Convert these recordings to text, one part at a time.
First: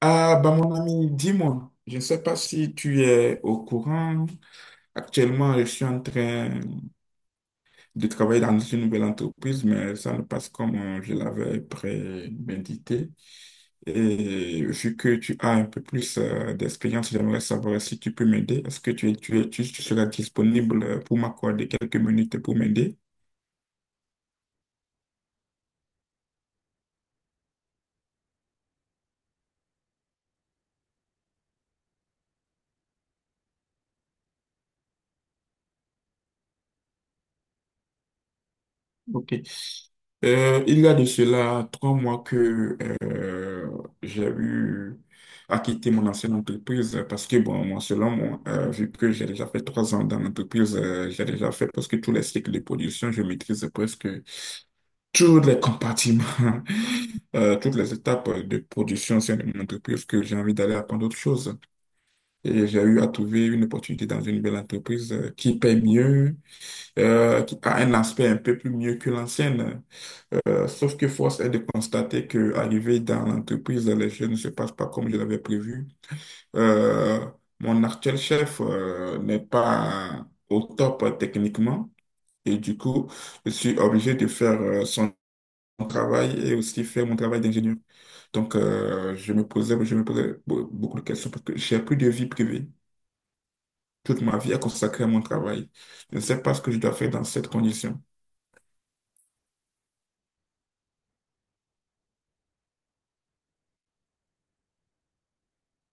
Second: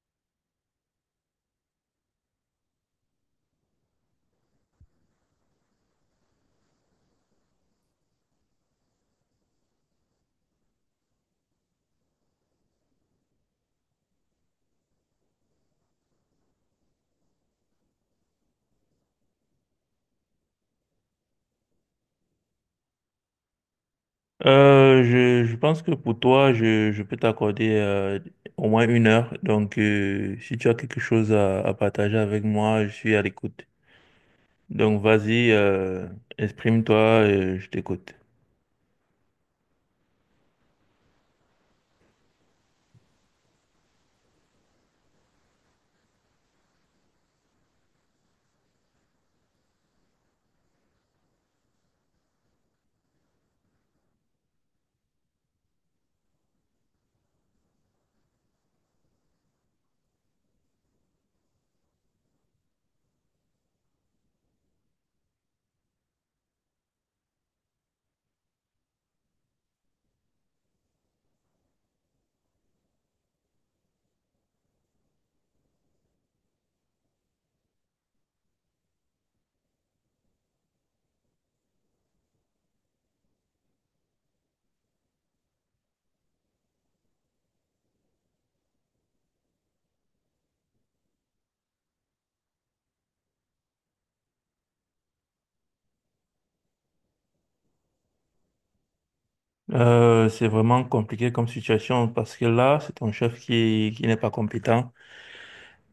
Ah, bah mon ami, dis-moi, je ne sais pas si tu es au courant. Actuellement, je suis en train de travailler dans une nouvelle entreprise, mais ça ne passe comme je l'avais prémédité. Et vu que tu as un peu plus d'expérience, j'aimerais savoir si tu peux m'aider. Est-ce que tu seras disponible pour m'accorder quelques minutes pour m'aider? Je pense que pour toi, je peux t'accorder au moins une heure. Donc, si tu as quelque chose à partager avec moi, je suis à l'écoute. Donc, vas-y, exprime-toi, je t'écoute. Ok. Il y a de cela 3 mois que euh, j'ai eu à quitter mon ancienne entreprise parce que, bon, moi, selon moi, vu que j'ai déjà fait 3 ans dans l'entreprise, j'ai déjà fait presque tous les cycles de production, je maîtrise presque tous les compartiments, toutes les étapes de production au sein de mon entreprise que j'ai envie d'aller apprendre autre chose. Et j'ai eu à trouver une opportunité dans une belle entreprise qui paye mieux, qui a un aspect un peu plus mieux que l'ancienne. Sauf que force est de constater que arrivé dans l'entreprise, les choses ne se passent pas comme je l'avais prévu. Euh, Mon actuel chef n'est pas au top techniquement et du coup, je suis obligé de faire son travail et aussi faire mon travail d'ingénieur. Donc, je me posais beaucoup de questions parce que j'ai plus de vie privée. Toute ma vie est consacrée à mon travail. Je ne sais pas ce que je dois faire dans cette condition. C'est vraiment compliqué comme situation parce que là, c'est ton chef qui n'est pas compétent.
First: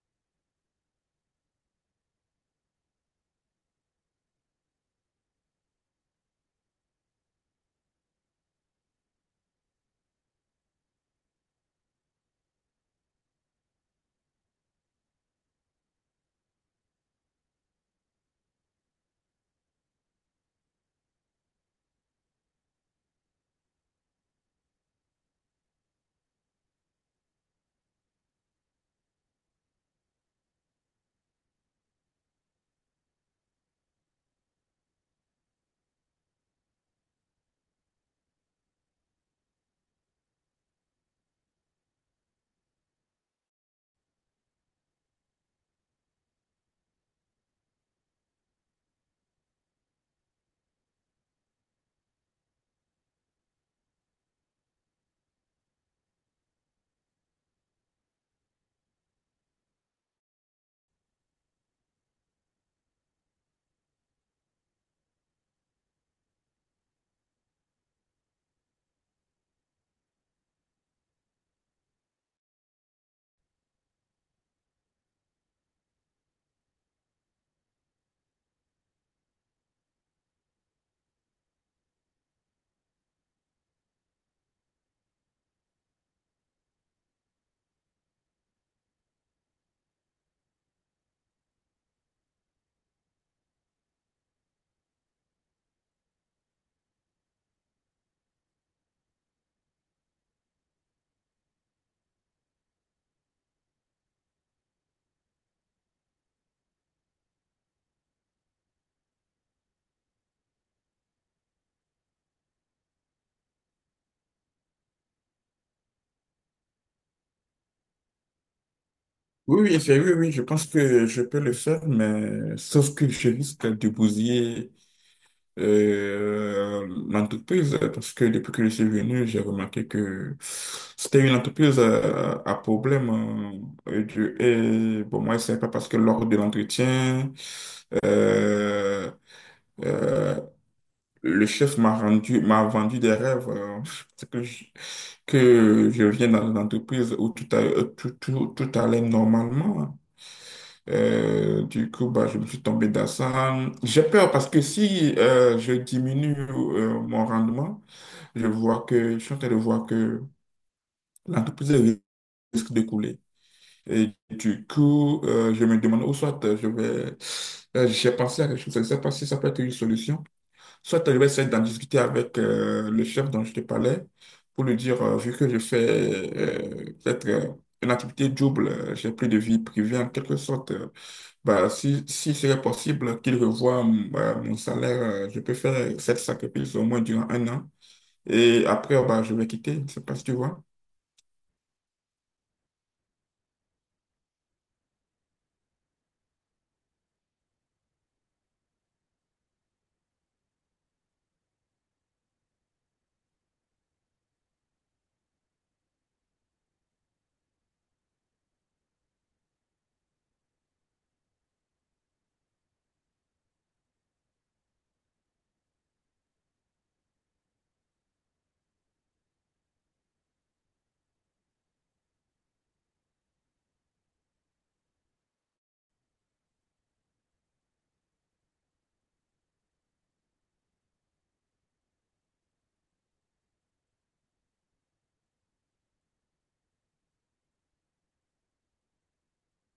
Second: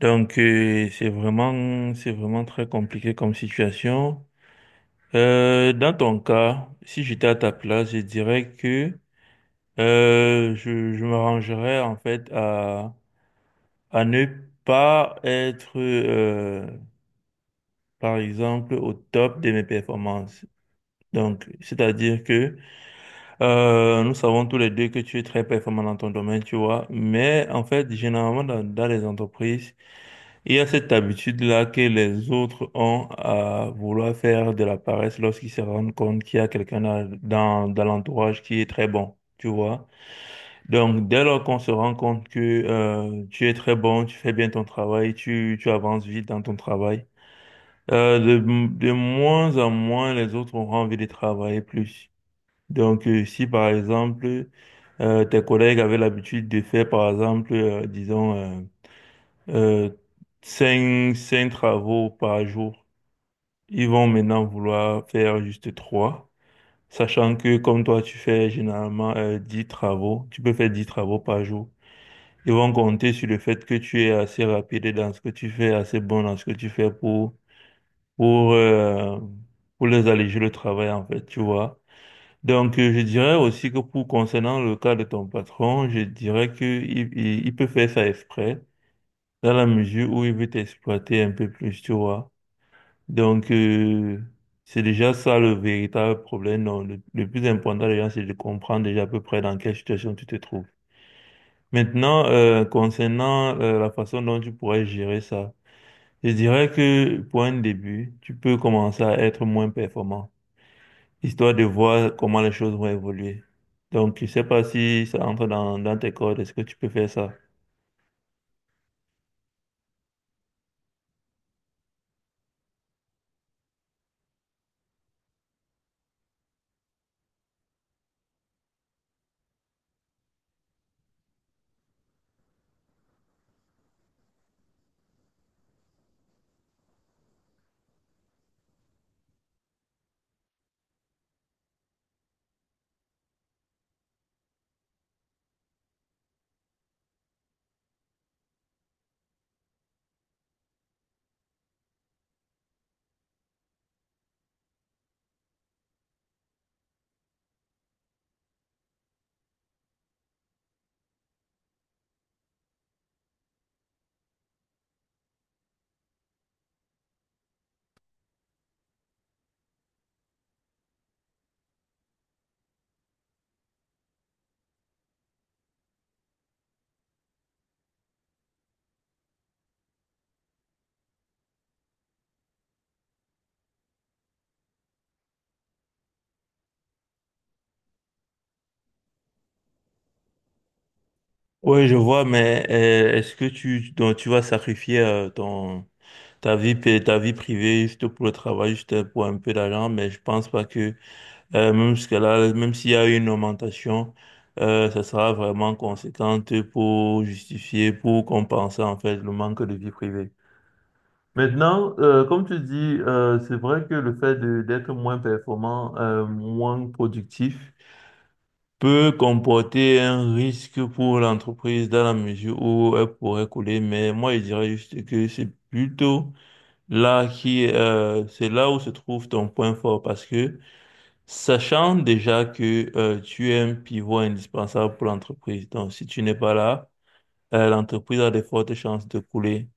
Donc, c'est vraiment très compliqué comme situation. Dans ton cas, si j'étais à ta place, je dirais que je m'arrangerais en fait à ne pas être, par exemple, au top de mes performances. Donc, c'est-à-dire que nous savons tous les deux que tu es très performant dans ton domaine, tu vois. Mais en fait, généralement, dans les entreprises, il y a cette habitude-là que les autres ont à vouloir faire de la paresse lorsqu'ils se rendent compte qu'il y a quelqu'un dans, dans l'entourage qui est très bon, tu vois. Donc, dès lors qu'on se rend compte que tu es très bon, tu fais bien ton travail, tu avances vite dans ton travail, euh, de, de moins en moins les autres auront envie de travailler plus. Donc, si par exemple, tes collègues avaient l'habitude de faire, par exemple, disons, euh, cinq travaux par jour, ils vont maintenant vouloir faire juste trois, sachant que comme toi, tu fais généralement 10 travaux, tu peux faire 10 travaux par jour. Ils vont compter sur le fait que tu es assez rapide dans ce que tu fais, assez bon dans ce que tu fais pour, euh, pour les alléger le travail, en fait, tu vois. Donc, je dirais aussi que pour concernant le cas de ton patron, je dirais que il peut faire ça exprès, dans la mesure où il veut t'exploiter un peu plus, tu vois. Donc, c'est déjà ça le véritable problème. Non, le plus important, les c'est de comprendre déjà à peu près dans quelle situation tu te trouves. Maintenant, concernant la façon dont tu pourrais gérer ça, je dirais que pour un début, tu peux commencer à être moins performant, histoire de voir comment les choses vont évoluer. Donc, je sais pas si ça entre dans, dans tes cordes, est-ce que tu peux faire ça? Oui, oui, oui, oui, je pense que je peux le faire, mais sauf que je risque de bousiller l'entreprise parce que depuis que je suis venu, j'ai remarqué que c'était une entreprise à, problème. Et, et bon, moi, c'est pas parce que lors de l'entretien, euh, euh, le chef m'a vendu des rêves. C'est que je, que je viens dans une entreprise où tout, a- tout, tout, tout allait normalement. Du coup, bah, je me suis tombé dans ça. J'ai peur parce que si je diminue mon rendement, je suis en train de voir que l'entreprise risque de couler. Et du coup, je me demande, ou soit je vais, j'ai pensé à quelque chose, je ne sais pas si ça peut être une solution. Soit tu vais d'en discuter avec le chef dont je te parlais pour lui dire, vu que je fais peut-être une activité double, j'ai plus de vie privée en quelque sorte, bah, si serait possible qu'il revoie bah, mon salaire, je peux faire cette sacrifice au moins durant 1 an. Et après, bah, je vais quitter, je ne sais pas si tu vois. Oui, je vois, mais est-ce que tu, donc, tu vas sacrifier ton, ta vie, ta vie privée juste pour le travail, juste pour un peu d'argent, mais je pense pas que même jusqu'à là, même s'il y a eu une augmentation, ça sera vraiment conséquente pour justifier, pour compenser en fait le manque de vie privée. Maintenant, comme tu dis, c'est vrai que le fait d'être moins performant, moins productif, peut comporter un risque pour l'entreprise dans la mesure où elle pourrait couler. Mais moi, je dirais juste que c'est plutôt là qui, c'est là où se trouve ton point fort parce que sachant déjà que tu es un pivot indispensable pour l'entreprise, donc si tu n'es pas là, l'entreprise a de fortes chances de couler.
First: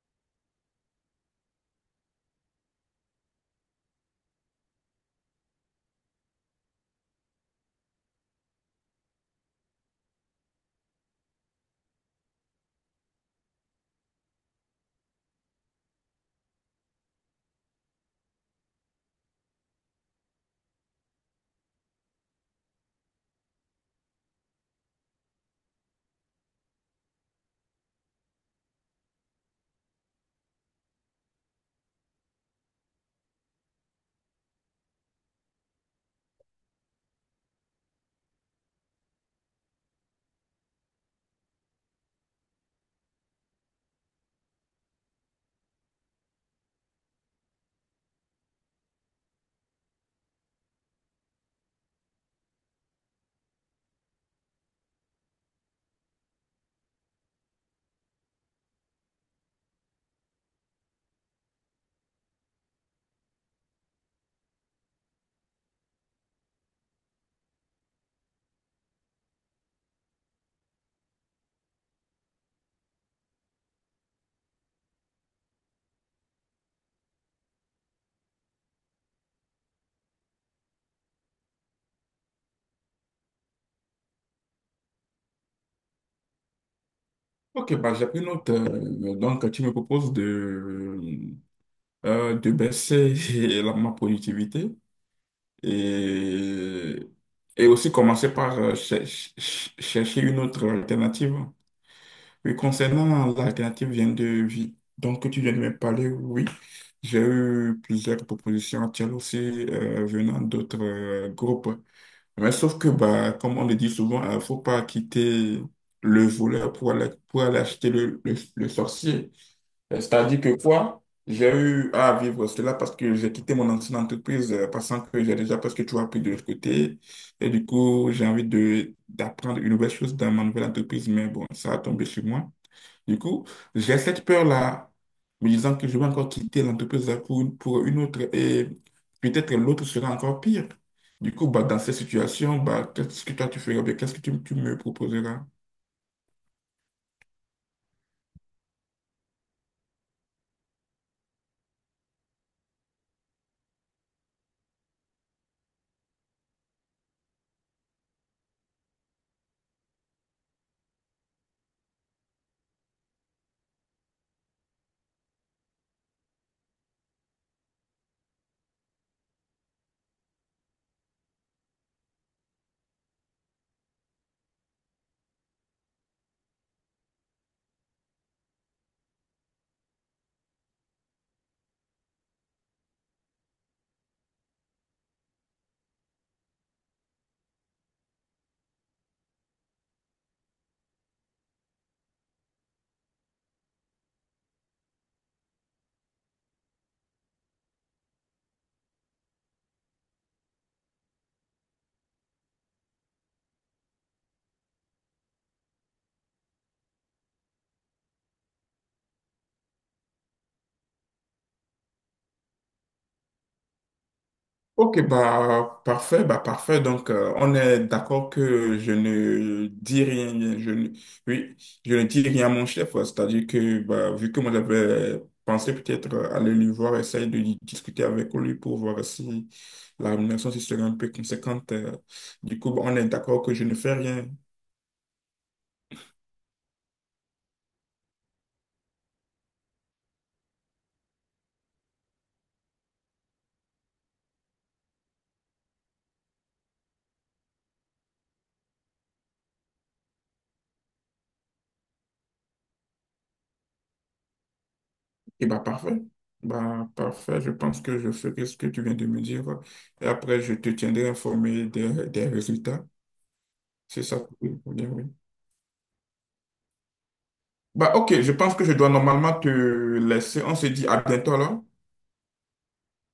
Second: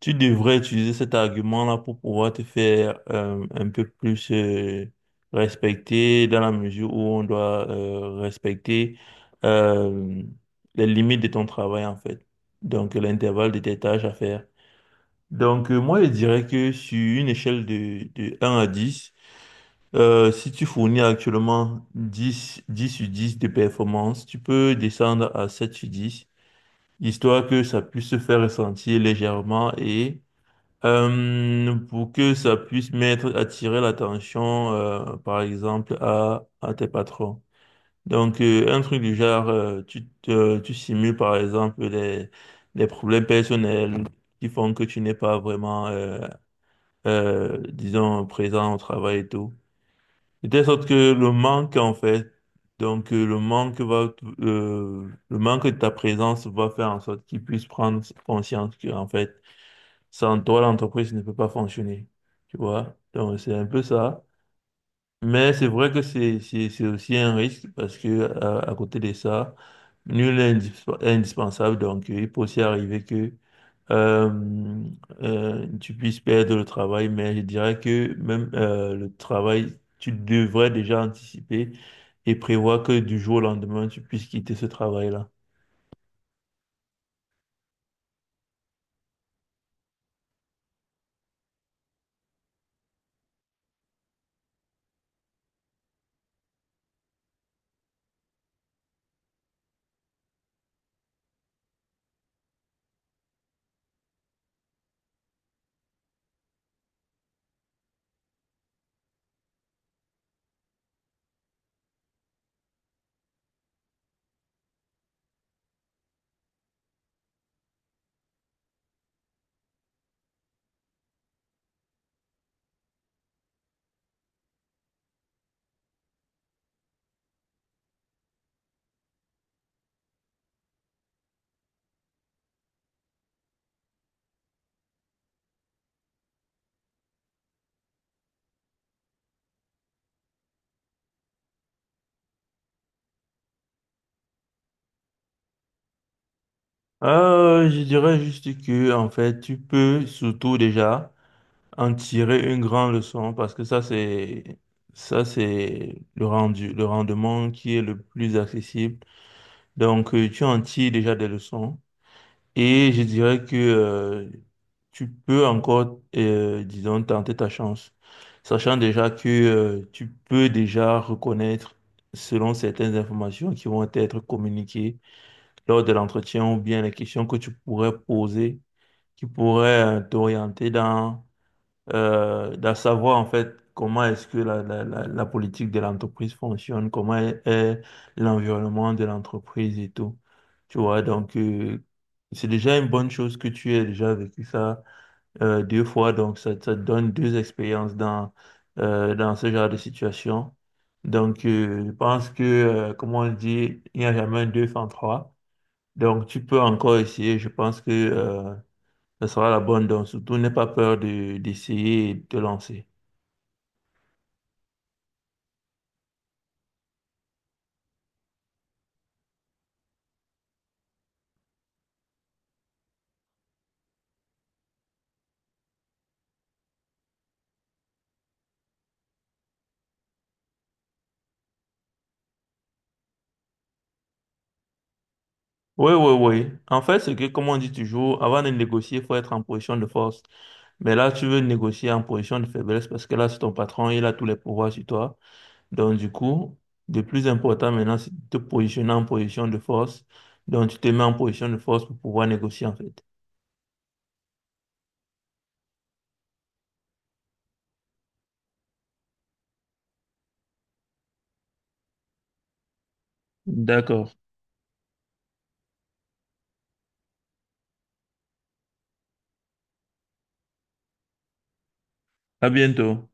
Tu devrais utiliser cet argument-là pour pouvoir te faire un peu plus respecter dans la mesure où on doit respecter euh, les limites de ton travail en fait, donc l'intervalle de tes tâches à faire. Donc moi je dirais que sur une échelle de un à 10. Si tu fournis actuellement dix sur 10 de performance, tu peux descendre à 7 sur 10, histoire que ça puisse se faire ressentir légèrement et pour que ça puisse mettre, attirer l'attention, par exemple, à tes patrons. Donc, un truc du genre, tu simules, par exemple, les problèmes personnels qui font que tu n'es pas vraiment, disons, présent au travail et tout. De telle sorte que le manque, en fait, donc le manque va, le manque de ta présence va faire en sorte qu'ils puissent prendre conscience que, en fait, sans toi, l'entreprise ne peut pas fonctionner. Tu vois? Donc, c'est un peu ça. Mais c'est vrai que c'est aussi un risque parce que, à côté de ça, nul n'est indispensable. Donc, il peut aussi arriver que euh, tu puisses perdre le travail, mais je dirais que même le travail, tu devrais déjà anticiper et prévoir que du jour au lendemain, tu puisses quitter ce travail-là. Ok, bah, j'ai pris note. Donc, tu me proposes de baisser ma productivité et, et aussi commencer par chercher une autre alternative. Oui, concernant l'alternative vient de vie, donc que tu viens de me parler, oui, j'ai eu plusieurs propositions actuelles aussi venant d'autres groupes. Mais sauf que, bah, comme on le dit souvent, il ne faut pas quitter le voleur pour aller acheter le sorcier. C'est-à-dire que quoi, j'ai eu à vivre cela parce que j'ai quitté mon ancienne entreprise, pensant que j'ai déjà presque tout appris de l'autre côté. Et du coup, j'ai envie de d'apprendre une nouvelle chose dans ma nouvelle entreprise, mais bon, ça a tombé sur moi. Du coup, j'ai cette peur-là, me disant que je vais encore quitter l'entreprise pour une autre et peut-être l'autre sera encore pire. Du coup, bah, dans cette situation, bah, qu'est-ce que toi tu feras? Bien Qu'est-ce que tu me proposeras? Je dirais juste que, en fait, tu peux surtout déjà en tirer une grande leçon parce que ça, c'est le rendu, le rendement qui est le plus accessible. Donc, tu en tires déjà des leçons. Et je dirais que tu peux encore, disons, tenter ta chance, sachant déjà que tu peux déjà reconnaître, selon certaines informations qui vont être communiquées lors de l'entretien ou bien les questions que tu pourrais poser, qui pourraient t'orienter dans d'à savoir en fait comment est-ce que la politique de l'entreprise fonctionne, comment est l'environnement de l'entreprise et tout. Tu vois, donc c'est déjà une bonne chose que tu aies déjà vécu ça deux fois, donc ça te donne deux expériences dans, dans ce genre de situation. Donc je pense que, comme on dit, il n'y a jamais un deux sans trois. Donc tu peux encore essayer, je pense que... ce sera la bonne donne. Surtout, n'aie pas peur d'essayer et de te lancer. Ok, bah parfait, bah parfait. Donc on est d'accord que je ne dis rien, je ne, oui, je ne dis rien à mon chef. Ouais. C'est-à-dire que bah, vu que moi j'avais pensé peut-être aller lui voir, essayer de discuter avec lui pour voir si la rémunération si serait un peu conséquente. Du coup, bah, on est d'accord que je ne fais rien. Oui, oui, oui. En fait, c'est que, comme on dit toujours, avant de négocier, il faut être en position de force. Mais là, tu veux négocier en position de faiblesse parce que là, c'est ton patron, il a tous les pouvoirs sur toi. Donc, du coup, le plus important maintenant, c'est de te positionner en position de force. Donc, tu te mets en position de force pour pouvoir négocier, en fait. Et bah parfait, bah parfait. Je pense que je ferai ce que tu viens de me dire. Et après, je te tiendrai informé des résultats. C'est D'accord. ça. Oui, oui. Bah, ok, je pense que je dois normalement te laisser. On se dit à bientôt alors. À bientôt.